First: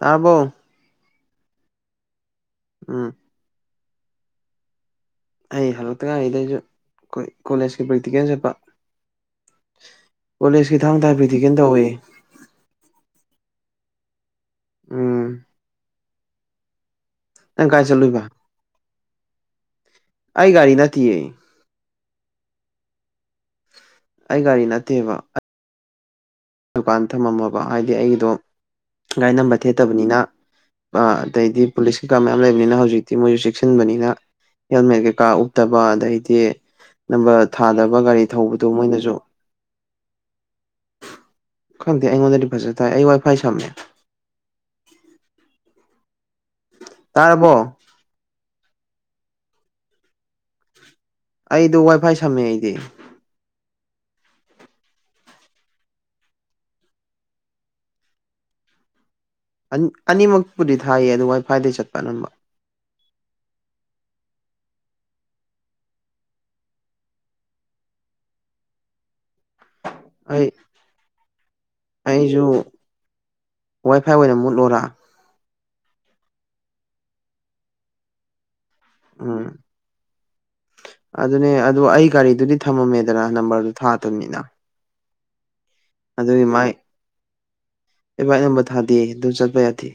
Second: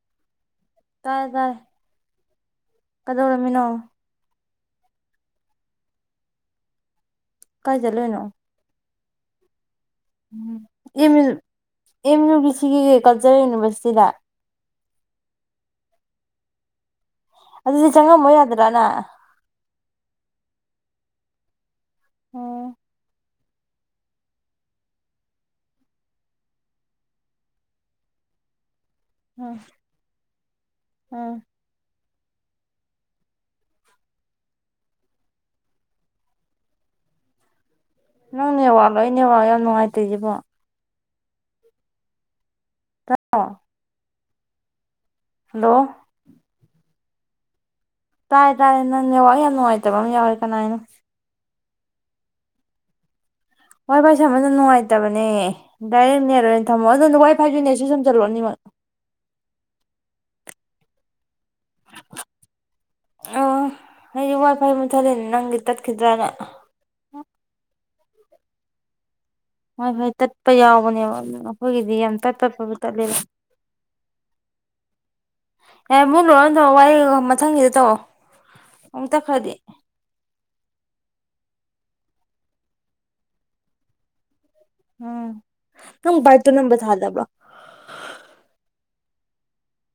ꯇꯥꯕꯣ ꯇꯥꯗꯜ ꯎꯝ ꯀꯗꯧꯔꯝꯃꯤꯅꯣ ꯑꯩ ꯍꯂꯛꯇꯒ ꯏꯗꯁꯨ ꯑꯩꯈꯣꯏ ꯀꯥꯏ ꯀꯣꯂꯦꯖꯀꯤ ꯄ꯭ꯔꯦꯛꯇꯤꯀꯦꯜ ꯆꯠꯄ ꯀꯣꯂꯦꯖꯀꯤ ꯊꯥꯡ ꯇꯥꯏ ꯃꯦ ꯄ꯭ꯔꯦꯛꯇꯤꯀꯦꯜ ꯇꯧꯋꯦ ꯏꯃꯤꯅ ꯁꯤꯒꯤꯒꯀ ꯀꯖꯔ ꯌꯨꯅꯤꯚꯔꯁꯤꯇꯤꯗ ꯎꯝ ꯅꯪ ꯀꯥꯏ ꯑꯗꯨꯗꯤ ꯆꯠꯂꯨꯏꯕ ꯆꯪꯉꯃꯣꯏ ꯌꯥꯗ꯭ꯔꯥꯅ ꯇꯏ ꯑꯩ ꯒꯥꯔꯤ ꯅꯠꯇꯦꯕ ꯗꯨꯀꯥꯟ ꯊꯝꯃꯝꯃꯕ ꯍꯥꯏꯗꯤ ꯑꯩꯗꯣ ꯒꯥꯔꯤ ꯎꯝ ꯅꯝꯕ ꯊꯦꯠꯇꯕꯅꯤꯅ ꯎꯝ ꯑꯗꯩꯗꯤ ꯄꯨꯂꯤꯁꯀꯤ ꯀꯃ ꯂꯩꯕꯅꯤꯅ ꯍꯧꯖꯤꯛꯇꯤ ꯃꯣꯏꯁꯨ ꯆꯦꯛꯁꯤꯟꯕꯅꯤꯅ ꯍꯦꯜꯃꯦꯠ ꯀꯩꯀꯥ ꯎꯞꯇꯕ ꯑꯗꯩꯗꯤ ꯅꯝꯕꯔ ꯊꯥꯗꯕ ꯒꯥꯔꯤ ꯅꯪꯅꯤ ꯊꯧꯕꯗꯣ ꯋꯥꯜꯂꯣꯅꯤ ꯋꯥ ꯌꯥꯝꯅꯨꯡꯥꯏ ꯇꯩꯖꯕꯣ ꯀꯪꯗ ꯑꯩꯉꯣꯟꯗ ꯐꯖꯦꯦ ꯇꯥꯏ ꯑꯩ ꯋꯥꯏ ꯐꯥꯏ ꯁꯝꯃꯦ ꯍꯜꯂꯣ ꯇꯥꯔꯕꯣ ꯇꯥꯔꯦ ꯇꯥꯔꯦ ꯅꯪꯅꯦ ꯋꯥ ꯌꯥꯝ ꯅꯨꯡꯉꯥꯏꯇꯕ ꯑꯃ ꯌꯥꯎꯔꯦ ꯀꯅꯥ ꯍꯥꯏꯅꯣ ꯑꯩꯗꯣ ꯋꯥꯏꯐꯥꯏ ꯁꯝꯃꯦ ꯑꯩꯗꯤ ꯋꯥꯏ ꯐꯥꯏ ꯁꯦꯃꯗ ꯅꯨꯡꯉꯥꯏꯇꯕꯅꯦ ꯗꯥꯏꯔꯦꯛ ꯅꯦꯣꯏꯅ ꯊꯝꯃꯣꯑꯣ ꯑꯗꯨꯣ ꯋꯥꯏ ꯐꯥꯏ ꯌꯅꯦꯠꯁꯨ ꯁꯨꯝ ꯆꯜꯂꯛ ꯑꯅꯤꯃꯛ ꯑꯅꯤꯃꯛꯇꯕꯨꯗꯤ ꯊꯥꯏꯌꯦ ꯑꯗꯨ ꯋꯥꯏ ꯐꯥꯏꯗꯩ ꯆꯠꯄ ꯑꯅꯝꯕ ꯑꯣ ꯍꯥꯏꯗꯤ ꯋꯥ ꯐꯥꯏ ꯃꯨꯠꯊꯠꯂꯅꯦ ꯅꯪꯗꯤ ꯇꯠꯈꯤꯗ꯭ꯔꯥꯅ ꯍꯣꯏ ꯐꯣꯏ ꯑꯩ ꯇꯠꯄ ꯌꯥꯎꯕꯅꯦꯕ ꯑꯩꯈꯣꯏꯒꯤꯗꯤ ꯌꯥꯝ ꯇꯠ ꯑꯩꯁꯨ ꯇꯠꯄꯕꯨ ꯇꯠꯂꯦꯕ ꯋꯥꯏ ꯐꯥꯏ ꯑꯣꯏꯅ ꯃꯨꯠꯂꯣꯔꯥ ꯌꯥꯔꯦ ꯃꯣꯏ ꯂꯣꯏꯔ ꯇꯧꯔꯣ ꯋꯥꯔꯤ ꯃꯊꯪꯒꯤꯗ ꯇꯧꯔꯣ ꯑꯃꯨꯛ ꯎꯝ ꯇꯠꯈ꯭ꯔꯗꯤ ꯑꯗꯨꯅꯦ ꯑꯗꯨ ꯑꯩ ꯒꯥꯔꯤꯗꯨꯗꯤ ꯊꯝꯃꯝꯃꯦꯗꯅ ꯅꯝꯕꯔꯗꯨꯣ ꯊꯥꯗꯕꯅꯤꯅ ꯎꯝ ꯅꯪ ꯕꯥꯔꯠ ꯑꯗꯨꯅꯤ ꯇꯨ ꯃꯥꯏꯛ ꯅꯝꯕꯔ ꯊꯥꯗꯕ꯭ꯔꯣ ꯑꯩ ꯚꯥꯏꯛ ꯅꯝꯕꯔ ꯊꯥꯗꯦ ꯗꯨ ꯆꯠꯄ ꯌꯥꯗꯦ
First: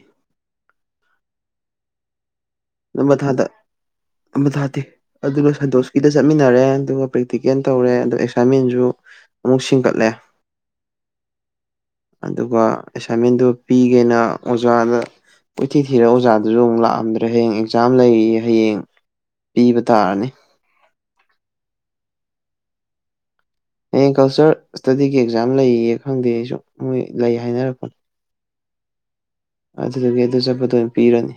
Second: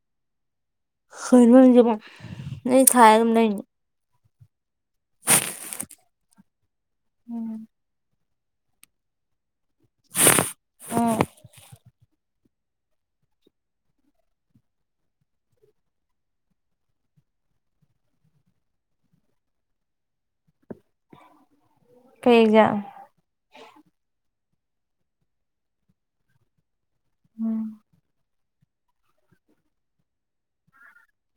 ꯑꯟꯏꯟꯇꯦꯜꯂꯤꯖꯤꯕꯜ ꯑꯩ ꯊꯥꯏꯌꯦ ꯑꯗꯨꯝ ꯂꯩꯅꯤ ꯑꯃ ꯊꯥꯗꯦ ꯑꯗꯨꯅ ꯁꯟꯇꯣꯁꯀꯤꯗ ꯆꯠꯃꯤꯟꯅꯔꯦ ꯑꯗꯨꯒ ꯎꯝ ꯄ꯭ꯔꯦꯛꯇꯤꯀꯦꯟ ꯇꯧꯔꯦ ꯑꯗꯨꯁ ꯁꯥꯃꯦꯟꯁꯨ ꯑꯃꯨꯛ ꯁꯤꯡꯒꯠꯂꯦ ꯎꯝ ꯑꯗꯨꯒ ꯑꯦꯁꯥꯏꯟꯃꯦꯟꯗꯨ ꯄꯤꯒꯦꯅ ꯑꯣꯖꯥꯗ ꯀꯣꯏꯊꯤ ꯊꯤꯔꯒ ꯑꯣꯖꯥꯗꯨꯁꯨ ꯑꯃꯨꯛ ꯂꯥꯛꯑꯝꯗ꯭ꯔꯦ ꯍꯌꯦꯡ ꯑꯦꯛꯖꯥꯝ ꯂꯩꯌꯦꯌꯦ ꯍꯌꯦꯡ ꯄꯤꯕ ꯇꯥꯔꯅꯤ ꯀꯩ ꯑꯦꯛꯖꯥꯝ ꯍꯌꯦꯡ ꯀꯜꯆꯔ ꯏꯁꯇꯗꯤꯒꯤ ꯑꯦꯛꯖꯥꯝ ꯂꯩꯌꯦꯌꯦ ꯈꯪꯗꯦ ꯑꯩꯁꯨ ꯃꯣꯏ ꯂꯩ ꯎꯝ ꯍꯥꯏꯅꯔꯛꯄꯅꯤ ꯑꯗꯨꯗꯒꯤ ꯑꯗꯨ ꯆꯠꯄꯗ ꯑꯣꯏꯅ ꯄꯤꯔꯅꯤ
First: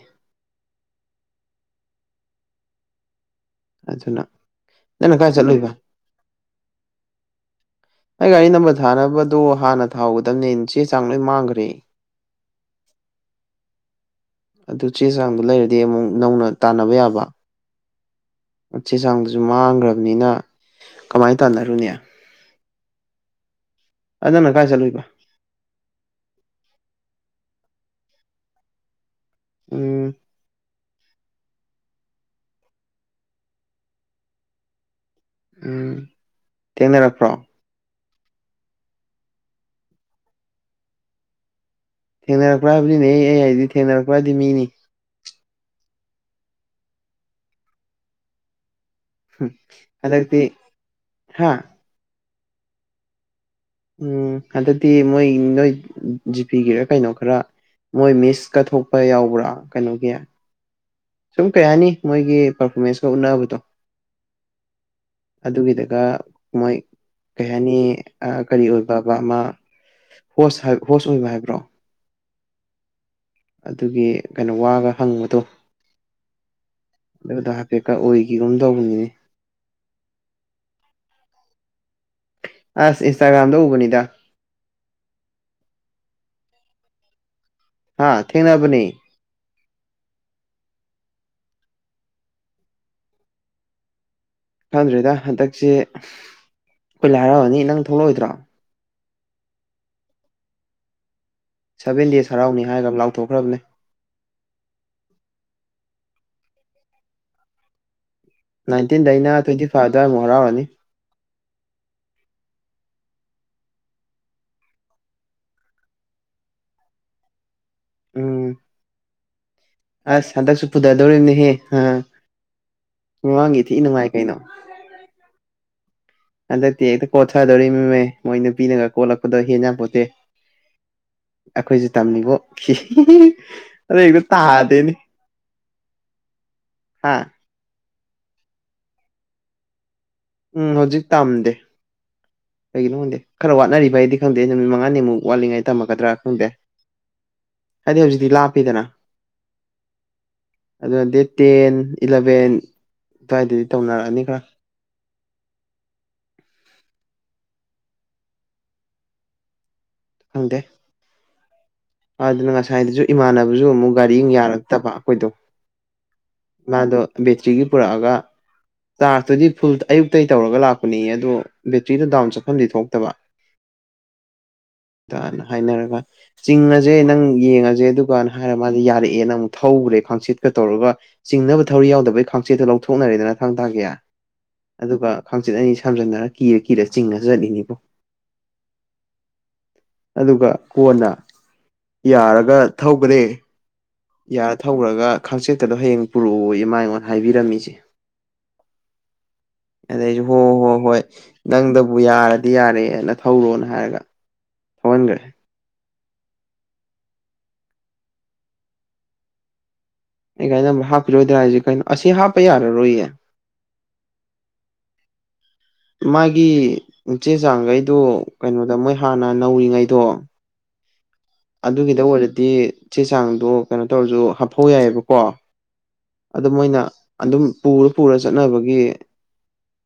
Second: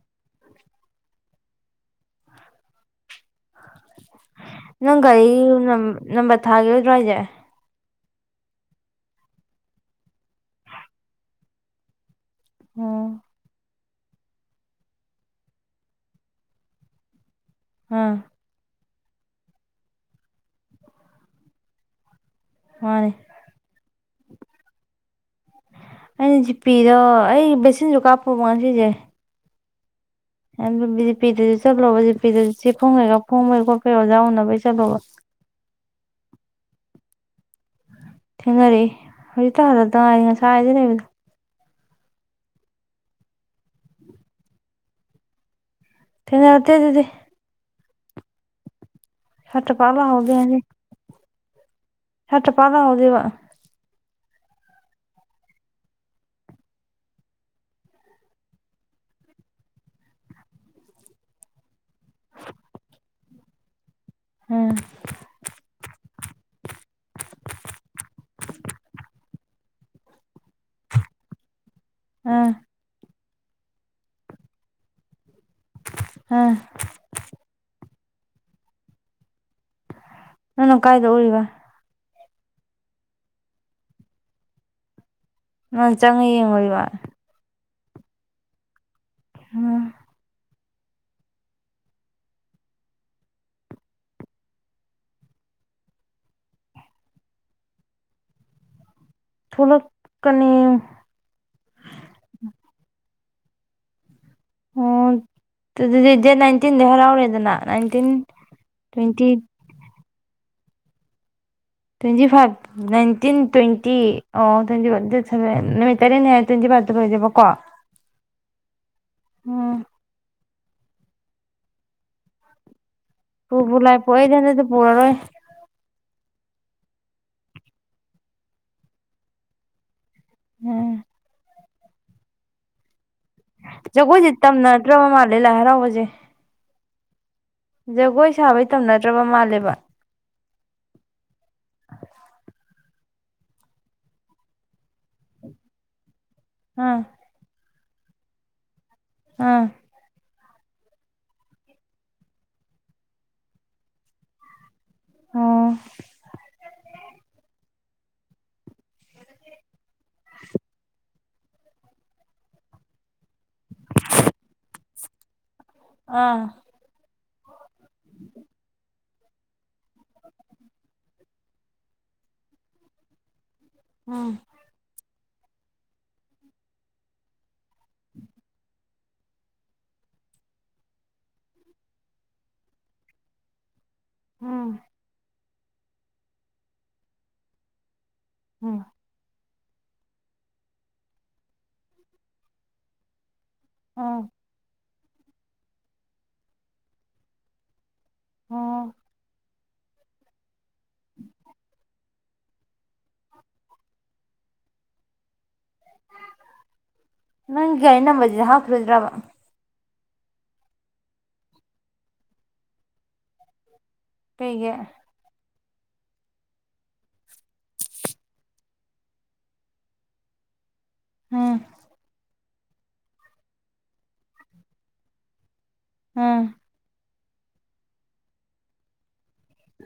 ꯑꯗꯨꯅ ꯅꯪ ꯅꯪꯅ ꯒꯥꯔꯤ ꯀꯥꯏ ꯆꯠꯂꯨꯏꯕ ꯅꯝ ꯅꯝꯕꯔ ꯊꯥꯒꯤꯔꯣꯏꯗ꯭ꯔꯣ ꯍꯥꯏꯁꯦ ꯑꯩ ꯒꯥꯔꯤ ꯅꯝꯕꯔ ꯊꯥꯅꯕꯗꯨ ꯍꯥꯟꯅ ꯊꯥꯎꯒꯗꯝꯅꯦ ꯆꯦ ꯆꯥꯡ ꯂꯣꯏ ꯃꯥꯡꯒ꯭ꯔꯦ ꯑꯝ ꯑꯗꯨ ꯆꯦ ꯆꯥꯡꯗꯨ ꯂꯩꯔꯗꯤ ꯑꯃꯨꯛ ꯅꯧꯅ ꯇꯥꯟꯅꯕ ꯌꯥꯕ ꯑꯝ ꯆꯦ ꯆꯥꯡꯗꯨꯁꯨ ꯃꯥꯡꯒ꯭ꯔꯝꯅꯤꯅ ꯀꯃꯥꯏꯟ ꯇꯥꯟꯅꯔꯨꯅꯤ ꯃꯥꯅꯤ ꯅꯪꯅ ꯀꯥꯏ ꯆꯠꯂꯨꯏꯕ ꯑꯩꯅ ꯖꯤ ꯄꯤꯗ ꯑꯩ ꯕꯦꯁꯤꯟꯖꯨ ꯀꯥꯞꯄꯨꯕ ꯉꯁꯤꯖꯦ ꯎꯝ ꯑꯗꯨ ꯖꯤ ꯄꯤ ꯗꯁꯨ ꯆꯠꯂꯨꯕ ꯖꯤ ꯄꯤꯗꯁꯨ ꯆꯦ ꯐꯣꯡ ꯂꯣꯏꯔꯒ ꯐꯣꯡꯕꯩ ꯈꯣꯠꯄꯩ ꯑꯣꯖꯥ ꯎꯅꯕꯩ ꯆꯠꯂꯨꯕ ꯎꯝ ꯊꯦꯡꯅꯔꯛꯄ꯭ꯔꯣ ꯊꯦꯡꯅꯔꯛꯑꯦ ꯍꯧꯖꯤꯛꯇ ꯍꯜꯂꯛꯇ ꯉꯥꯏꯔꯤ ꯉꯁꯥꯏꯗꯩ ꯂꯩꯕꯅꯤ ꯊꯦꯡꯅꯔꯛꯄ꯭ꯔꯥ ꯍꯥꯏꯕꯅꯤꯅꯦ ꯑꯩ ꯍꯥꯏꯗꯤ ꯊꯦꯡꯅꯔꯛꯄ꯭ꯔꯥ ꯍꯥꯏꯗꯤ ꯃꯤꯅꯤ ꯊꯦꯡꯅꯔꯛꯇꯦ ꯑꯗꯨꯗꯤ ꯍꯝ ꯁꯥꯇ꯭ꯔ ꯄꯥꯛ ꯂꯥꯛꯍꯧꯗꯦ ꯍꯟꯗꯛꯇꯤ ꯉꯁꯤ ꯍꯥ ꯁꯥꯇ꯭ꯔ ꯄꯥꯛ ꯂꯥꯛꯍꯧꯗꯦꯕ ꯎꯝ ꯍꯟꯗꯛꯇꯤ ꯃꯣꯏ ꯅꯣꯏ ꯖꯤꯄꯤ ꯒꯤꯔ ꯀꯩꯅꯣ ꯈꯔ ꯃꯣꯏ ꯃꯤꯁ ꯀ ꯊꯣꯛꯄ ꯌꯥꯎꯕ꯭ꯔꯥ ꯀꯩꯅꯣꯒꯤ ꯁꯨꯝ ꯀꯩꯍꯥꯏꯅꯤ ꯃꯣꯏꯒꯤ ꯄꯔꯐꯣꯃꯦꯟꯁꯀ ꯎꯠꯅꯕꯗꯣ ꯎꯝ ꯑꯗꯨꯒꯤꯗꯒ ꯃꯣꯏ ꯀꯩ ꯍꯥꯏꯅꯤ ꯀꯔꯤ ꯑꯣꯏꯕꯕ ꯑꯃ ꯍꯣꯁ ꯁꯥꯏ ꯍꯣꯁ ꯑꯣꯏꯕ ꯍꯥꯏꯕ꯭ꯔꯣ ꯑ ꯑꯗꯨꯒꯤ ꯀꯩꯅꯣ ꯋꯥꯒ ꯍꯪꯕꯗꯣ ꯑꯥ ꯑꯗꯨꯗ ꯍꯥꯏꯐꯦꯠꯀ ꯑꯣꯏꯈꯤꯒꯝ ꯇꯧꯕꯅꯤꯅꯦ ꯅꯅ ꯀꯥꯏꯗ ꯎꯔꯤꯔꯤꯕ ꯑꯁ ꯏꯟꯁꯇꯥꯒ꯭ꯔꯥꯝꯗ ꯎꯕꯅꯤꯗ ꯅꯪ ꯆꯪꯉ ꯌꯦꯡꯉꯣ ꯋꯥ ꯍꯥꯥ ꯊꯦꯡꯅꯕꯅꯤ ꯑꯝ ꯈꯪꯗ꯭ꯔꯦꯗ ꯍꯟꯗꯛꯁꯤ ꯑꯩꯈꯣꯏ ꯂꯥꯏꯔꯥꯎꯑꯅꯤ ꯅꯪ ꯊꯣꯛꯂꯛꯑꯣꯏꯗ꯭ꯔꯣ ꯊꯣꯛꯂꯛꯀꯅꯤ ꯁꯚꯦꯟ ꯗꯦꯁ ꯍꯔꯥꯎꯅꯤ ꯍꯥꯏꯔꯒ ꯂꯥꯎ ꯊꯣꯛꯈ꯭ꯔꯕꯅꯤ ꯑꯣ ꯑꯗꯨꯗꯤ ꯗꯦꯠ ꯅꯥꯏꯟꯇꯤꯟꯗ ꯍꯔꯥꯎꯔꯦꯗꯅ ꯅꯥꯏꯇꯤꯟ ꯅꯥꯏꯟꯇꯤꯟꯗꯩꯅ ꯇ꯭ꯋꯦꯟꯇꯤ ꯐꯥꯏꯚ ꯇ ꯃ ꯍꯔꯅꯤ ꯇ꯭ꯋꯦꯟꯇꯤ ꯐꯥꯏꯚ ꯅꯥꯏꯟꯇꯤꯟ ꯇ꯭ꯋꯦꯟꯇꯤ ꯑꯣ ꯇ꯭ꯋꯦꯟꯇꯤ ꯐꯚ ꯅꯨꯃꯤꯠ ꯇꯔꯦꯠꯅꯤ ꯍꯥꯏ ꯇ꯭ꯋꯦꯟꯇꯤ ꯐꯥꯏꯚꯇ ꯑꯣꯏꯖꯕ ꯀꯣ ꯎꯝ ꯑ ꯁꯗ ꯄꯨꯗꯥꯗꯧꯔꯅꯤꯍꯦ ꯑ ꯄꯨꯕꯨ ꯂꯥꯏ ꯄꯣꯏꯗꯅꯗꯤ ꯄꯨꯔꯔꯣꯏ ꯍꯟꯗꯛꯇꯤ ꯍꯦꯛꯇ ꯀꯣꯠꯊꯗꯣꯔꯤꯕꯅꯤꯃꯦ ꯃꯣꯏ ꯅꯨꯄꯤꯅꯒ ꯀꯣꯠꯂꯛꯄꯗꯣ ꯍꯦꯟꯅꯄꯣꯠꯇꯦ ꯎꯝ ꯑꯩꯈꯣꯏꯁꯨꯦ ꯇꯝꯃꯤꯕꯣ ꯐꯤ ꯆꯒꯣꯏꯇꯝ ꯅꯠꯇ꯭ꯔ ꯃꯥꯂꯦ ꯂ ꯍꯔꯥꯎ ꯎꯆꯖꯦ ꯍꯥꯥ ꯖꯒꯣꯏ ꯁꯥꯕꯩ ꯇꯝꯅꯗ꯭ꯔꯕ ꯃꯥꯜꯂꯦꯕ ꯎꯝ ꯍꯧꯖꯤꯛ ꯇꯝꯗꯦ ꯀꯩꯒꯤꯅꯣꯪꯗꯦ ꯈꯔ ꯋꯥꯠꯅꯔꯤꯕ ꯍꯥꯏꯗꯤ ꯈꯪꯗꯦ ꯅꯨꯃꯤꯠ ꯃꯉꯥꯅꯤꯃꯨꯛ ꯋꯥꯠꯂꯤꯉꯥꯏ ꯇꯝꯃꯒꯗ꯭ꯔꯥ ꯈꯪꯗꯦ ꯑꯥ ꯍꯥꯏꯗꯤ ꯍꯧꯖꯤꯛꯇꯤ ꯂꯥꯞꯄꯤꯗꯅ ꯑꯥ ꯑꯗꯨꯅ ꯗꯦꯠ ꯇꯦꯟ ꯏꯂꯚꯦꯟ ꯑꯗꯨꯋꯥꯏꯗꯗꯤ ꯇꯧꯅꯔꯛꯑꯅꯤ ꯈꯔ ꯑꯣ ꯑꯪꯗꯦ ꯑꯗꯨꯅ ꯉꯁꯥꯏꯗꯁꯨ ꯏꯃꯥꯟꯅꯕꯁꯨ ꯑꯃꯨꯛ ꯒꯥꯔꯤ ꯌꯥꯔꯛꯇꯕ ꯑꯩꯈꯣꯏꯗꯣ ꯑꯥ ꯕꯦꯆꯔꯤ ꯄꯨꯔꯒ ꯆꯥꯔꯖꯇꯨꯗꯤ ꯐꯨꯜ ꯑꯌꯨꯛꯇꯒꯤ ꯇꯧꯔꯒ ꯂꯥꯛꯄꯅꯤ ꯑꯗꯨꯣ ꯕꯦꯇ꯭ꯔꯤꯗꯨꯣ ꯗꯥꯎꯟ ꯆꯠꯐꯝꯗꯤ ꯊꯣꯛꯇꯕ ꯎꯝ ꯅ ꯍꯥꯏꯅꯔꯒ ꯆꯤꯡ ꯑꯁꯦ ꯅꯪ ꯌꯦꯡꯉꯁꯤ ꯦ ꯑꯗꯨꯒꯅ ꯍꯥꯏꯔ ꯃꯥꯗꯤꯦ ꯌꯥꯔꯦ ꯑꯦꯦꯅ ꯑꯃꯨꯛ ꯊꯧꯧꯕꯨꯔꯦ ꯈꯥꯆꯦꯠꯀ ꯇꯧꯔꯒ ꯆꯤꯡꯅꯕ ꯊꯧꯔꯤ ꯌꯥꯎꯗꯕꯩ ꯈꯥꯆꯦꯠꯇꯣ ꯂꯧꯊꯣꯛꯅꯔꯦꯗꯅ ꯊꯥꯡ ꯇꯥꯒꯤꯦꯌꯥ ꯎꯝ ꯑꯗꯨꯒ ꯈꯪꯆꯤꯠ ꯑꯅꯤ ꯁꯝꯖꯟꯅꯔ ꯀꯤꯔ ꯀꯤꯔ ꯆꯤꯡꯉ ꯆꯠꯂꯤꯅꯤꯕꯣ ꯎꯝ ꯑꯗꯨꯒ ꯀꯣꯟꯅ ꯌꯥꯔꯒ ꯊꯧꯒꯅꯤꯦ ꯎꯝ ꯌꯥꯔ ꯊꯧꯔꯒ ꯈꯥꯡꯆꯦꯠꯇꯗꯣ ꯍꯌꯦꯡ ꯄꯨꯔꯛꯑꯣ ꯏꯃ ꯑꯩꯉꯣꯟꯗ ꯍꯥꯏꯕꯤꯔꯝꯃꯤꯁꯦ ꯍ ꯑꯗ ꯍꯣ ꯍꯣ ꯍꯣꯏ ꯅꯪꯗꯕꯨ ꯌꯥꯔꯒ ꯗꯤ ꯌꯥꯔꯦꯅ ꯊꯧꯔꯣꯅ ꯍꯥꯏꯔꯒ ꯊꯃꯟꯒꯦꯦ ꯅꯪꯒ ꯏꯩꯅꯝꯕꯖ ꯍꯥꯈ ꯔꯣꯖ꯭ꯔꯕ ꯑꯩ ꯀꯥꯏꯅ ꯍꯥꯞꯈꯤꯔꯣꯏꯗ꯭ꯔꯥ ꯍꯥꯏꯁꯦ ꯀꯩꯅꯣ ꯑꯁꯤ ꯍꯥꯞꯄ ꯌꯥꯔꯔꯣꯏꯌꯦ ꯄꯩꯒ ꯃꯥꯒꯤ ꯆꯦ ꯆꯥꯡꯈꯩꯗꯨ ꯀꯩꯅꯣꯗ ꯃꯣꯏ ꯍꯥꯟꯅ ꯅꯧꯔꯤꯉꯩꯗꯣ ꯎꯝ ꯑꯗꯨꯒꯤꯗ ꯑꯣꯏꯔ ꯗꯤ ꯆꯦ ꯆꯥꯡꯗꯣ ꯀꯩꯅꯣ ꯇꯧꯔꯁꯨ ꯍꯥꯞꯐꯧ ꯌꯥꯏꯑꯕꯀꯣ ꯑꯗꯨ ꯎꯝ ꯃꯣꯏꯅ ꯑꯗꯨꯝ ꯄꯨꯔ ꯄꯨꯔ ꯆꯠꯅꯕꯒꯤ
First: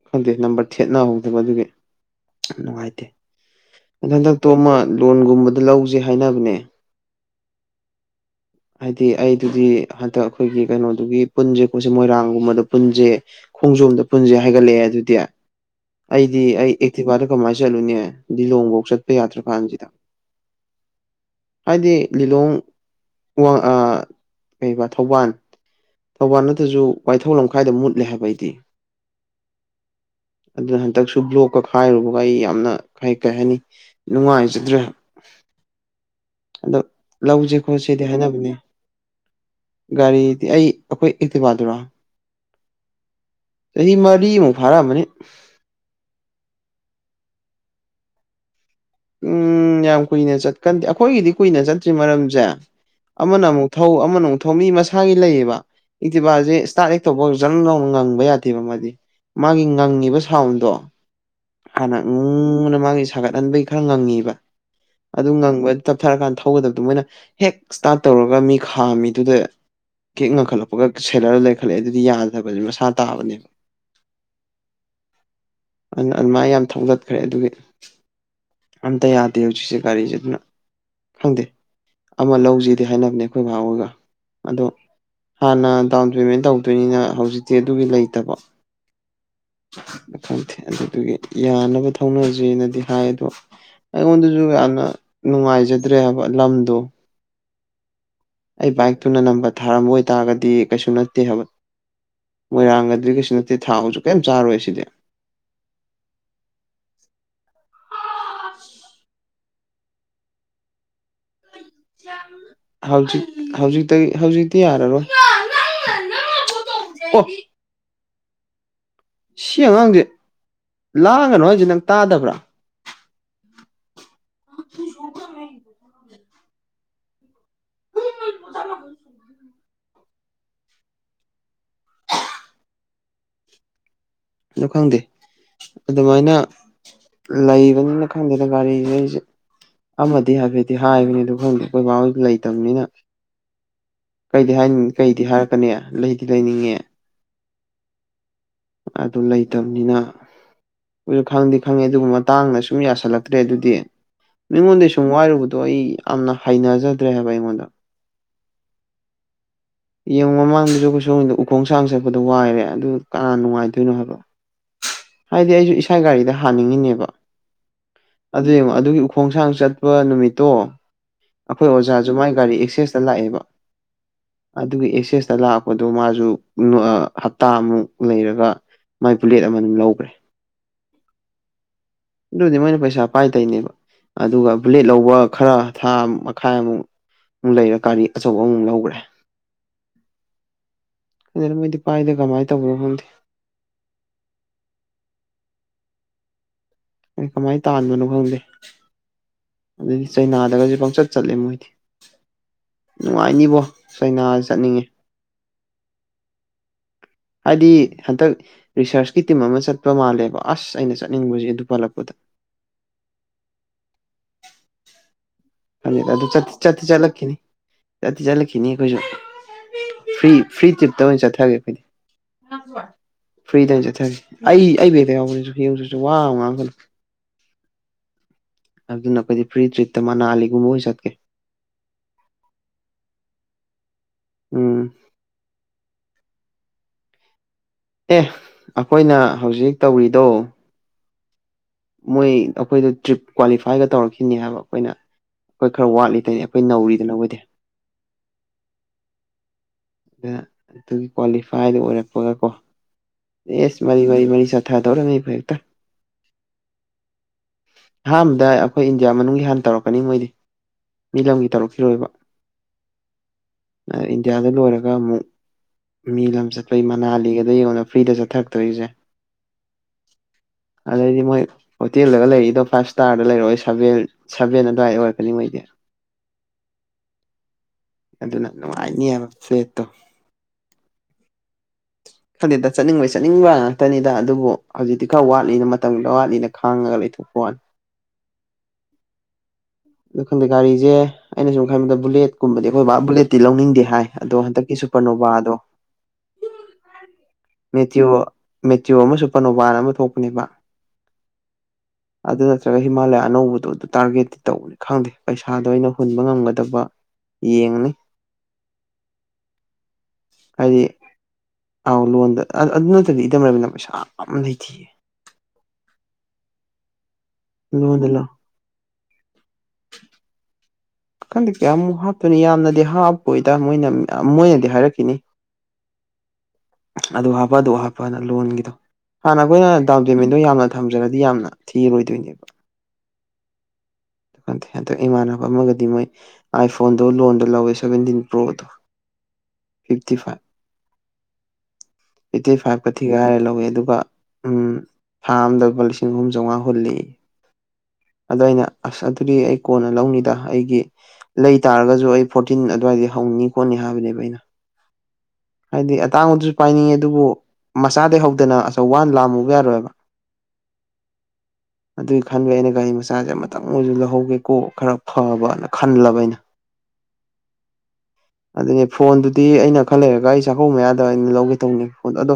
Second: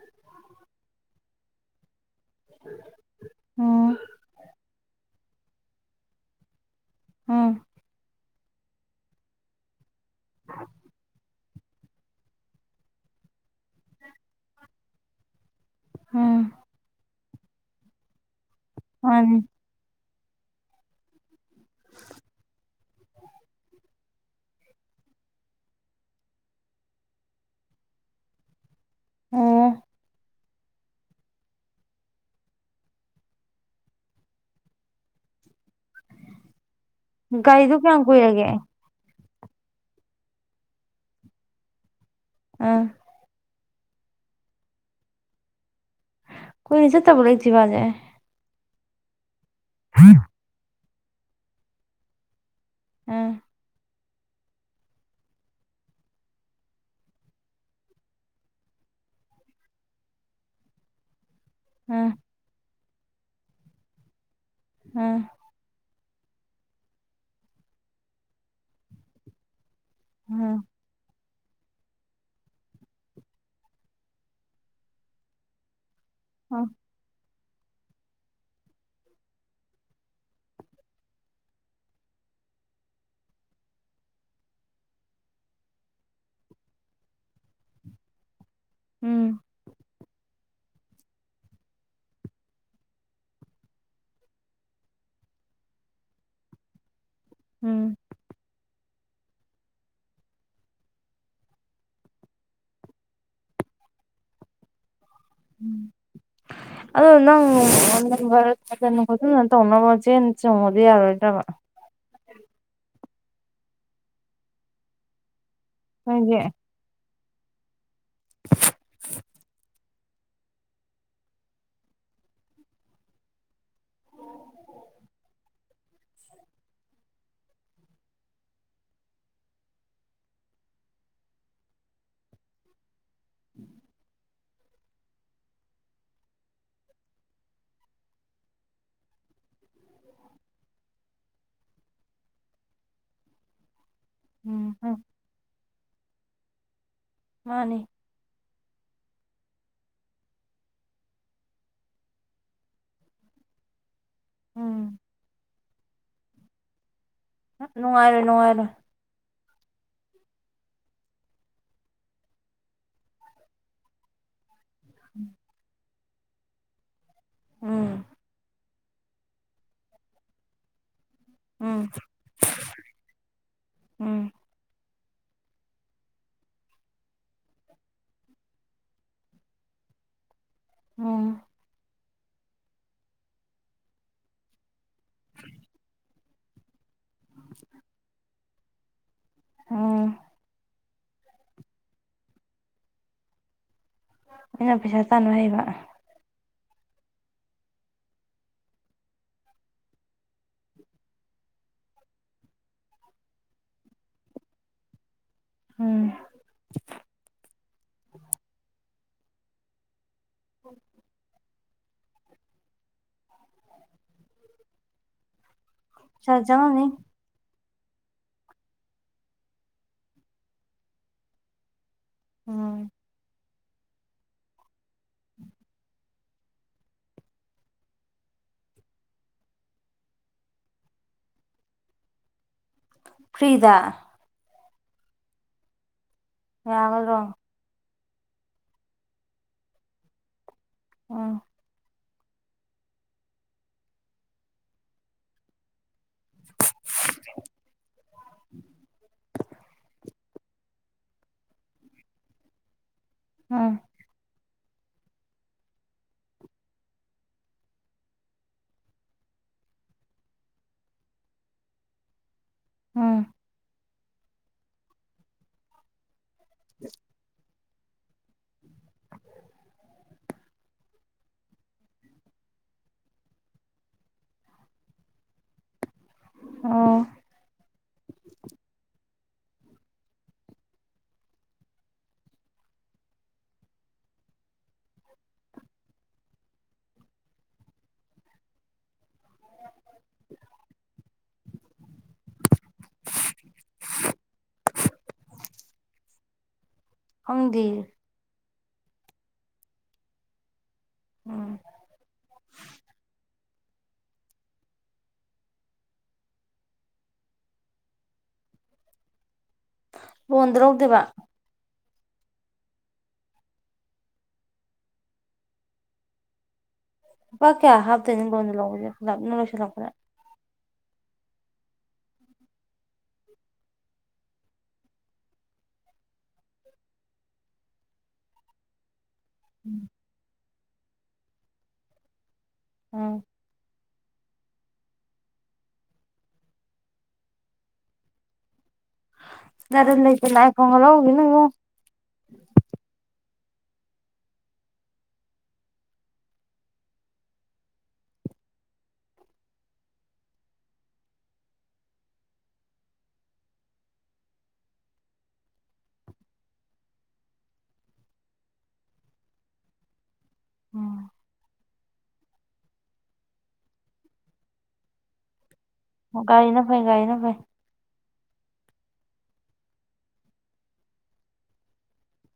ꯈꯪꯗꯦ ꯅꯝꯕꯔ ꯊꯦꯠꯅꯍꯧꯗꯕ ꯑꯗꯨꯒꯤ ꯅꯨꯡꯉꯥꯏꯇꯦ ꯎꯝ ꯑ ꯍꯟꯗꯛꯇꯣ ꯑꯃ ꯂꯣꯟꯒꯨꯝꯕꯗ ꯂꯧꯁꯦ ꯍꯥꯏꯅꯕꯅꯦ ꯎꯝ ꯍꯥꯏꯗꯤ ꯑꯩꯗꯨꯗꯤ ꯍꯟꯗꯛ ꯑꯩꯈꯣꯏꯒꯤ ꯀꯩꯅꯣꯗꯨꯒꯤ ꯄꯨꯟꯁꯦ ꯑꯩꯣꯣꯏꯁꯦ ꯃꯣꯏꯔꯥꯡꯒꯨꯝꯕꯗ ꯄꯨꯟꯁꯦ ꯈꯣꯡꯖꯣꯝꯗ ꯄꯨꯟꯁꯦ ꯍꯥꯏꯒꯠꯂꯛꯑꯦ ꯑꯗꯨꯗꯤ ꯑꯩꯗꯤ ꯎꯝ ꯑꯩ ꯊꯤ ꯐꯔꯦ ꯀꯃꯁꯜꯨꯅ ꯂꯤꯂꯣꯡꯐꯧ ꯆꯠꯄ ꯃꯥꯅꯤ ꯌꯥꯗ꯭ꯔ ꯀꯥꯟꯁꯤꯗ ꯍꯥꯏꯗꯤ ꯂꯤꯂꯣꯡ ꯡ ꯀꯩꯕ ꯊꯧꯕꯥꯜ ꯊꯧꯕꯥꯜ ꯅꯠꯇ꯭ꯔꯁꯨ ꯋꯥꯏꯊꯧ ꯂꯝꯈꯥꯏꯗ ꯃꯨꯠꯂꯦ ꯍꯥꯏꯕ ꯑꯩꯗꯤ ꯑ ꯑꯗꯨꯅ ꯍꯟꯗꯛꯁꯨ ꯕ꯭ꯂꯣꯛꯀ ꯈꯥꯏꯔꯨꯕꯒ ꯑꯩ ꯌꯥꯝꯅ ꯀ ꯀꯩ ꯍꯥꯏꯅꯤ ꯅꯨꯡꯉꯥꯏꯖꯗ꯭ꯔꯦ ꯍꯗꯛ ꯒꯥꯏꯗꯨ ꯀꯌꯥ ꯀꯨꯏꯔꯒꯦ ꯒꯥꯔꯤꯗꯤ ꯑꯩ ꯑꯩꯈꯣꯏ ꯏꯇꯕꯥꯗꯨꯔꯥ ꯑꯥ ꯆꯍꯤ ꯃꯔꯤꯃꯨꯛ ꯐꯥꯔꯛꯑꯝꯕꯅꯤ ꯀꯅꯤꯁ ꯇꯕꯨ ꯂꯩ ꯊ ꯋꯥꯖꯦ ꯎꯝ ꯌꯥꯝ ꯀꯨꯏꯅ ꯆꯠꯀꯟꯗꯤ ꯑꯩꯈ ꯑꯩꯈꯣꯏꯒꯤꯗꯤ ꯀꯨꯏꯅ ꯆꯠꯇ꯭ꯔꯤ ꯃꯔꯝꯁꯦ ꯑꯥ ꯑꯃꯅ ꯑꯃꯨꯛ ꯊꯧ ꯃꯅꯨꯡ ꯊꯣꯝꯃꯤ ꯃꯁꯥꯒꯤ ꯂꯩꯌꯦꯕ ꯏꯛꯇꯤꯕꯥꯁꯦ ꯏꯁꯇꯥꯔꯠ ꯍꯦꯛꯛꯇꯧꯕꯖꯪꯧꯅ ꯉꯪꯕ ꯌꯥꯗꯦꯕ ꯃꯥꯗꯤ ꯃꯥꯒꯤ ꯉꯪꯉꯤꯕ ꯁꯥꯎꯟꯗꯣ ꯍꯅ ꯑꯥ ꯎꯝ ꯅ ꯃꯥꯒꯤ ꯁꯥꯒꯠꯍꯟ ꯈꯔ ꯉꯪꯉꯤꯕ ꯑꯥ ꯑꯗꯨ ꯉꯥꯡꯕ ꯆꯞꯊꯔꯀꯥꯟꯗ ꯊꯧꯒꯗꯕꯗꯨꯣ ꯃꯣꯏꯅ ꯍꯦꯛ ꯏꯁꯇꯥꯔꯠ ꯇꯧꯔꯒ ꯃꯤ ꯈꯥꯝꯃꯤꯗꯨꯗ ꯀꯦꯛ ꯑꯥ ꯉꯪꯈꯠꯂꯛꯄꯒ ꯁꯦꯠꯔ ꯂꯩꯈꯠꯂꯛꯑꯦ ꯑꯗꯨꯗꯤ ꯌꯥꯗꯕꯁꯦ ꯃꯁꯥ ꯇꯥꯕꯅꯦꯕ ꯑꯗꯨꯃꯥꯏꯅ ꯑꯥ ꯌꯥꯝ ꯊꯧꯂꯠꯈ꯭ꯔꯦ ꯑꯗꯨꯒꯤ ꯑꯝꯇ ꯌꯥꯗꯦ ꯍꯧꯖꯤꯛꯁꯦ ꯒꯥꯔꯤꯁꯦ ꯑꯗꯨꯅ ꯈꯪꯗꯦ ꯑꯃ ꯂꯧꯁꯤꯗꯦ ꯍꯥꯏꯅꯕꯅꯦ ꯑꯩꯈꯣꯏ ꯚꯥꯎꯣꯏꯒ ꯑꯗꯣ ꯍꯥꯟꯅ ꯗꯥꯎꯟ ꯄꯦꯃꯦꯟ ꯇꯧꯗꯣꯏꯅꯤꯅ ꯍꯧꯖꯤꯛꯇꯤ ꯑꯗꯨꯒꯤ ꯂꯩꯇꯕ ꯎꯝ ꯈꯪꯗꯦ ꯑꯗꯨꯗꯨꯒꯤ ꯌꯥꯅꯕ ꯊꯧꯅꯁꯅꯗꯤ ꯍꯥꯏ ꯑꯗꯣ ꯑꯩꯉꯣꯟꯗꯁꯨ ꯌꯥꯝꯅ ꯅꯨꯡꯉꯥꯏꯖꯗ꯭ꯔꯦ ꯍꯥꯏꯕ ꯂꯝꯗꯣ ꯎꯝ ꯑꯩ ꯕꯥꯏꯛꯇꯨꯅ ꯅꯝꯕ ꯊꯥꯔꯝꯕ ꯑꯣꯏꯇꯥꯔꯒꯗꯤ ꯀꯩꯁꯨ ꯅꯠꯇꯦ ꯍꯥꯏꯕ ꯃꯣꯏꯔꯥꯡꯒꯗꯗꯤ ꯀꯩꯁꯨ ꯅꯠꯇꯦ ꯊꯥꯁꯨꯛ ꯀꯩꯝ ꯆꯥꯔꯣꯏ ꯁꯤꯗꯤ ꯝ ꯑꯗꯣ ꯅꯪꯔ ꯐꯅ ꯐꯖꯅꯅ ꯇꯧꯅꯕ ꯆꯦꯟ ꯆꯣꯡꯉꯗꯤ ꯌꯥꯔꯣꯏꯗꯕ ꯍꯥꯎꯖꯤ ꯍꯧꯖꯤꯛꯇ ꯍꯧꯖꯤꯛꯇꯤ ꯌꯥꯔꯔꯣꯏ ꯍꯒꯤꯦ ꯑꯣ ꯁꯤ ꯑꯉꯥꯡꯁꯦ ꯂꯥꯡꯒꯅꯨ ꯑꯩꯁꯦ ꯅꯪ ꯇꯥꯗꯕ꯭ꯔꯥ ꯎ ꯃꯖꯥ ꯂꯣ ꯁ ꯑꯗꯨ ꯈꯪꯗꯦ ꯑꯗꯨꯃꯥꯏꯅ ꯂꯩꯕꯅꯤꯅ ꯈꯪꯗꯦꯗ ꯒꯥꯔꯤꯁꯦ ꯑꯩꯁꯦ ꯑꯗꯤ ꯍꯥꯏꯦꯗꯤ ꯍꯥꯅꯤ ꯑꯗꯨ ꯃꯐꯝꯗꯨ ꯑꯩꯈꯣꯏꯕꯥꯁꯨ ꯂꯩꯇꯕꯅꯤꯅ ꯀꯩꯗꯤ ꯍꯥꯏ ꯎꯝ ꯎꯝ ꯀꯩꯗꯤ ꯍꯥꯏꯔꯛꯀꯅꯤ ꯂꯩ ꯤ ꯂꯩꯅꯤꯡꯉꯦ ꯃꯥꯅꯤ ꯑꯗꯨ ꯂꯩꯇꯕꯅꯤꯅ ꯍꯧꯁꯨ ꯈꯪꯗꯦ ꯈꯪꯉꯦ ꯑꯗꯨꯒꯕ ꯇꯥꯡꯅ ꯁꯨꯝ ꯌꯥꯁꯜꯂꯛꯇ꯭ꯔꯦ ꯑꯗꯨꯗꯤ ꯃꯤꯉꯣꯟꯗꯒꯤ ꯎꯝ ꯁꯨꯝ ꯋꯥꯏꯔꯨꯕꯗꯣ ꯑꯩ ꯌꯥꯝꯝꯅ ꯍ ꯍꯥꯏꯩꯅꯖꯦ ꯅꯅꯨꯡꯥꯏꯔ ꯅꯅꯨꯡꯥꯏꯔ ꯄꯨ ꯌꯦꯡꯉ ꯃꯃꯥꯡꯗꯁꯨ ꯀꯈꯣꯏ ꯁꯣꯝꯗ ꯎꯈꯣꯡ ꯁꯥꯡ ꯆꯠꯄꯗꯣ ꯋꯥꯏꯔꯦ ꯑꯗꯨ ꯀꯅꯥ ꯅꯨꯡꯉꯥꯏꯗꯣꯏꯅꯣ ꯍꯥꯏꯕ ꯍꯥꯏꯗꯤ ꯍꯥꯏ ꯃꯥꯏ ꯒꯥꯔꯤꯗ ꯍꯥꯡꯅꯤꯡꯉꯤꯅꯦꯕ ꯎꯝ ꯑꯗꯨꯗꯤꯃꯥ ꯑꯗꯨꯒꯤ ꯎꯈꯣꯡꯁꯥꯡ ꯆꯠꯄ ꯅꯨꯃꯤꯠꯇꯣ ꯑꯈꯣꯏ ꯎꯝ ꯑꯣꯖꯥꯁꯨ ꯃꯥꯏ ꯒꯥꯔꯤ ꯑꯦꯛꯁꯦꯁꯇ ꯂꯥꯛꯑꯦꯕ ꯎꯝ ꯑꯗꯨꯒꯤ ꯁꯦꯁ ꯂꯥꯛꯄꯗ ꯃꯥꯁꯨ ꯍꯞꯇꯥ ꯑꯃꯨꯛ ꯂꯩꯔꯒ ꯃꯥꯏ ꯕꯨꯂꯦꯠ ꯑꯃ ꯑꯗꯨꯝ ꯂꯧ ꯑꯣ ꯑꯗꯨꯗꯤ ꯃꯣꯏꯅ ꯄꯩꯁꯥ ꯄꯥꯏ ꯇꯧꯋꯤꯅꯦꯕ ꯑꯗꯨꯒ ꯕꯨꯂꯦꯠ ꯂꯧꯕ ꯈꯔ ꯊꯥ ꯃꯈꯥꯏ ꯑꯃꯨꯛ ꯂꯩꯔ ꯀꯥꯔꯤ ꯑꯆꯧꯕ ꯑꯃ ꯂꯧꯒ꯭ꯔꯦ ꯑꯝ ꯑꯗꯨꯅ ꯃꯣꯏꯗꯤ ꯄꯥꯏꯗ ꯀꯃꯥꯏꯅ ꯇꯧꯕꯅꯣ ꯈꯪꯗꯦ ꯑꯩꯅ ꯄꯩꯁꯥ ꯇꯥꯟꯕ ꯍꯩꯕ ꯑꯩ ꯀꯃꯥꯏꯅ ꯇꯥꯟꯕꯅꯣ ꯈꯪꯗꯦ ꯑꯗꯨꯗꯤ ꯆꯩꯅꯥꯗꯒꯁꯨ ꯄꯪꯆꯠ ꯆꯠꯂꯦ ꯃꯣꯏꯗꯤ ꯅꯨꯡꯉꯥꯏꯅꯤꯕꯣ ꯆꯩꯅꯥ ꯆꯠꯅꯤꯡꯉꯦ ꯎꯝ ꯍꯥꯏꯗꯤ ꯍꯟꯇꯛ ꯔꯤꯁꯔꯁ ꯀꯤ ꯇꯤꯝ ꯑꯃ ꯆꯠꯄ ꯃꯥꯜꯂꯦ ꯑꯁ ꯑꯩꯅ ꯆꯠꯅꯤꯡꯕꯁꯦ ꯑꯗꯨ ꯄꯜꯂꯛꯄꯗ ꯑꯗꯨ ꯆ ꯆꯪ ꯆꯪꯉꯝꯅꯤ ꯆꯠꯇꯤ ꯆꯠꯂꯛꯈꯤꯅꯤ ꯆꯠꯇꯤ ꯆꯠꯂꯛꯈꯤꯅꯤ ꯑꯩꯈꯣꯏꯁꯨ ꯐ꯭ꯔꯤ ꯐ꯭ꯔꯤ ꯇ꯭ꯔꯤꯞꯇ ꯑꯣꯏꯅ ꯆꯠꯊꯒꯦ ꯑꯩꯈꯣꯏꯗꯤ ꯁꯅꯥꯊꯣꯏ ꯎꯝ ꯐ꯭ꯔꯤꯗꯥ ꯑꯣꯏꯅ ꯆꯠꯊꯒꯦ ꯑꯩ ꯑꯩ ꯕꯦꯒꯇ ꯌꯥꯎꯕꯅꯦꯁꯨ ꯌꯦꯡꯉꯨꯆꯣ ꯆꯣ ꯋꯥ ꯉꯥꯡꯉꯪꯀꯅꯣ ꯑꯗꯨ ꯅ ꯑꯩꯈꯣꯏꯗꯤ ꯐ꯭ꯔꯤ ꯇ꯭ꯔꯤꯠꯇ ꯃꯅꯥꯂꯤꯒꯨꯝꯕ ꯑꯣꯏ ꯆꯠꯀꯦ ꯐꯔꯤꯗ ꯎꯝ ꯌꯥꯒꯗꯔꯣ ꯑꯦ ꯑꯈꯣꯏꯅ ꯍꯧꯖꯤꯛ ꯇꯧꯔꯤꯗꯣ ꯑꯣ ꯃꯣꯏ ꯑꯩꯈꯣꯏꯗ ꯇ꯭ꯔꯤꯞ ꯀ꯭ꯋꯥꯂꯤꯐꯥꯏꯒ ꯇꯧꯔꯛꯈꯤꯅꯤ ꯍꯥꯏꯕ ꯑꯩꯈꯣꯏꯅ ꯑꯩꯈꯣꯏ ꯈꯔ ꯋꯥꯠꯂꯤ ꯑꯗꯨ ꯑꯩꯈꯣꯏ ꯅꯧꯔꯤꯗ ꯑꯈꯣꯏꯗꯤ ꯑꯗꯨꯅ ꯑꯗꯨꯒꯤ ꯀ꯭ꯋꯥꯂꯤꯐꯥꯏꯗ ꯑꯣꯏꯔꯛꯄꯒ ꯀꯣ ꯎꯝ ꯑꯦꯁ ꯃꯔꯤ ꯃꯔꯤ ꯃꯔꯤ ꯁ ꯊꯗꯧꯔꯝꯃꯤꯕ ꯍꯦꯛꯇ ꯑꯍꯥꯟꯕꯗ ꯑꯈꯣꯏ ꯏꯟꯗꯤꯌꯥ ꯃꯅꯨꯡꯒꯤ ꯍꯥꯟꯅ ꯇꯧꯔꯛꯈꯤꯅꯤ ꯃꯣꯏꯗꯤ ꯃꯤ ꯂꯝꯒꯤ ꯇꯧꯔꯛꯈꯤꯔꯣꯏꯕ ꯎꯝ ꯏꯟꯗꯌꯥꯗꯅ ꯂꯣꯏꯔ ꯨ ꯒ ꯑꯃꯨꯛ ꯃꯤ ꯆꯠꯄꯒꯤ ꯃꯅꯥꯂꯤꯒꯗꯣ ꯌꯦꯡꯉꯣꯗꯅ ꯐ꯭ꯔꯤꯗ ꯆꯠꯊꯔꯛꯇꯣꯔꯤꯁꯦ ꯑꯗꯩꯗꯤ ꯃꯣꯏ ꯍꯣꯇꯦꯜꯗꯒ ꯂꯩꯔꯛꯏꯗꯣ ꯐꯥꯏꯚ ꯏꯁꯇꯥꯔꯗ ꯂꯩꯔꯛꯑꯣꯏ ꯁꯚꯦꯟ ꯁꯚꯦꯟ ꯑꯗꯨꯋꯥꯏꯗ ꯑꯣꯏꯔꯛꯀꯅꯤ ꯃꯣꯏꯗꯤ ꯑꯣ ꯑꯗꯨ ꯑꯗꯨꯅ ꯅꯨꯡꯉꯥꯏꯅꯤ ꯌꯥꯝꯁꯨꯦꯠꯇꯣ ꯈꯖꯤꯦꯛꯇ ꯆꯠꯅꯤꯡꯕꯩ ꯆꯠꯅꯤꯡꯕ ꯉꯥꯛꯇꯅꯤꯗ ꯑꯗꯨꯕꯨ ꯍꯧꯖꯤꯛꯇꯤ ꯈꯔ ꯋꯥꯠꯂꯤꯅ ꯃꯇꯝꯗꯨꯗ ꯋꯥꯠꯂꯤꯅ ꯈꯥꯡꯉꯒ ꯂꯩꯊꯣꯛꯄ ꯋꯥꯅꯤ ꯑꯈꯟꯗꯦ ꯒꯥꯔꯤꯁꯦ ꯑꯩꯅ ꯁꯨꯝ ꯈꯟꯕꯗ ꯕꯨꯂꯦꯠꯀꯨꯝꯕꯗꯤ ꯑꯩꯈꯣꯏ ꯕꯥ ꯕꯨꯂꯦꯠꯇꯤ ꯂꯧꯅꯤꯡꯗꯦ ꯍꯥꯏ ꯑꯗꯣ ꯍꯟꯗꯛꯀꯤ ꯁꯨꯄꯔꯅꯣꯕꯥꯗꯣ ꯍꯪꯗꯤ ꯃꯦꯇ꯭ꯌꯨ ꯑꯃꯁ ꯄꯅꯣꯕꯥꯟ ꯑꯃ ꯊꯣꯛꯄꯅꯦꯕ ꯎꯝ ꯑꯗꯨ ꯑꯗꯨ ꯆ ꯍꯤꯃꯂꯌꯥꯅꯧꯕ ꯇꯔꯒꯦꯠ ꯇꯧꯅꯤ ꯈꯪꯗꯦ ꯄꯩꯁꯥꯗꯣ ꯑꯩꯅ ꯍꯨꯟꯕ ꯉꯝꯒꯗꯕ ꯌꯦꯡꯅꯤ ꯂꯣꯟꯗ ꯂꯧꯗꯣꯏꯕ ꯑꯥꯎ ꯂꯣꯟꯗ ꯑꯗꯨ ꯅꯠꯇꯗꯤ ꯏꯇꯝ ꯂꯩꯕꯤꯅ ꯄꯩꯁꯥ ꯌꯥꯝ ꯂꯩꯇꯌꯦ ꯂꯨꯄꯥ ꯀꯌꯥ ꯍꯥꯞꯇꯣꯏꯅꯣ ꯂꯧ ꯂꯣꯟꯗ ꯂꯧꯗꯁꯦ ꯄꯨꯂꯞ ꯅ ꯂꯣꯏꯁꯤꯜꯂꯛꯄꯗ ꯈꯪꯗꯦ ꯀꯌꯥꯃꯨꯛ ꯍꯥꯞꯇꯣꯏꯅꯣ ꯌꯥꯝꯅꯗꯤ ꯍꯥꯞꯄꯣꯏꯗ ꯃꯣꯏꯅ ꯃꯣꯏꯅꯗꯤ ꯍꯥꯏꯔꯛꯈꯤꯅꯤ ꯑꯗꯨ ꯍꯥꯞꯄ ꯑꯗꯨ ꯍꯥꯞꯄꯅ ꯂꯣꯟꯒꯤꯗꯣ ꯍꯥꯟꯅ ꯑꯩꯈꯣꯏꯅ ꯗꯥꯎꯖꯕꯤꯗꯣ ꯌꯥꯝꯅ ꯊꯝ ꯐꯖꯔꯗꯤ ꯌꯥꯝꯅ ꯊꯤꯔꯣꯏꯗꯣꯏꯅꯦꯕ ꯎꯝ ꯍꯟꯗꯛ ꯏꯃꯥꯟꯅꯕ ꯑꯃꯒꯗꯤ ꯃꯣꯏ ꯑꯥꯏꯐꯣꯟꯗꯣ ꯂꯣꯟꯗ ꯂꯧꯋꯦ ꯁꯚꯦꯟꯇꯤꯟ ꯄ꯭ꯔꯣꯗꯣ ꯅꯔꯥꯜ ꯐꯤꯐꯇꯤ ꯂꯩꯇ ꯐꯥꯏꯚ ꯑꯥꯏ ꯐꯣꯟꯒ ꯂꯧꯈꯤꯅꯨ ꯏꯕꯨꯡꯉꯣ ꯌꯦ ꯑꯗꯨꯒ ꯊꯥ ꯑꯃꯗꯕ ꯂꯤꯁꯤꯡ ꯑꯍꯨꯝ ꯆꯥꯝꯃꯉꯥ ꯍꯨꯜꯂꯤ ꯑꯗꯨ ꯑꯩꯅ ꯑꯁ ꯑꯗꯨꯗꯤ ꯑꯩ ꯀꯣꯟꯅ ꯂꯧꯅꯤꯗ ꯑꯩꯒꯤ ꯂꯩ ꯇꯥꯔꯒꯁꯨ ꯑꯩ ꯐꯣꯔꯇꯤꯟ ꯑꯗꯨꯋꯥꯏꯗ ꯍꯧꯅꯤ ꯈꯣꯠꯅꯤ ꯍꯥꯏꯔꯝꯕꯅꯦꯕ ꯑꯩꯅ ꯍꯥꯏꯗꯤ ꯑꯇꯥꯡꯕꯗꯨꯁꯨ ꯄꯥꯏꯅꯤꯡꯉꯦ ꯑꯗꯨꯕꯨ ꯃꯆꯥꯗꯒꯤ ꯍꯧꯗꯅ ꯑꯆꯧꯕ ꯍꯥꯟꯅ ꯂꯥꯝꯃꯨꯕ ꯌꯥꯔꯣꯏꯕ ꯎꯝ ꯑꯗꯨꯒꯤ ꯈꯟꯕ ꯑꯩꯅ ꯒꯥꯔꯤ ꯃꯆꯥꯁꯦ ꯑꯃꯇꯪ ꯑꯣꯏꯁꯨ ꯂꯧꯍꯧꯒꯦꯀꯣ ꯈꯔ ꯐꯕꯅ ꯈꯜꯂꯕ ꯑꯩꯅ ꯒꯥꯔꯤꯅ ꯐꯩ ꯒꯥꯔꯤꯅ ꯐꯩ ꯑꯗꯨꯅꯦ ꯐꯣꯟꯗꯨꯗꯤ ꯑꯩꯅ ꯈꯜꯂꯦ ꯒꯥꯔꯤ ꯆꯥꯛꯀꯧꯕ ꯃꯌꯥꯗ ꯑꯩꯅ ꯂꯧꯒꯦ ꯇꯧꯅꯤ ꯑꯗꯣ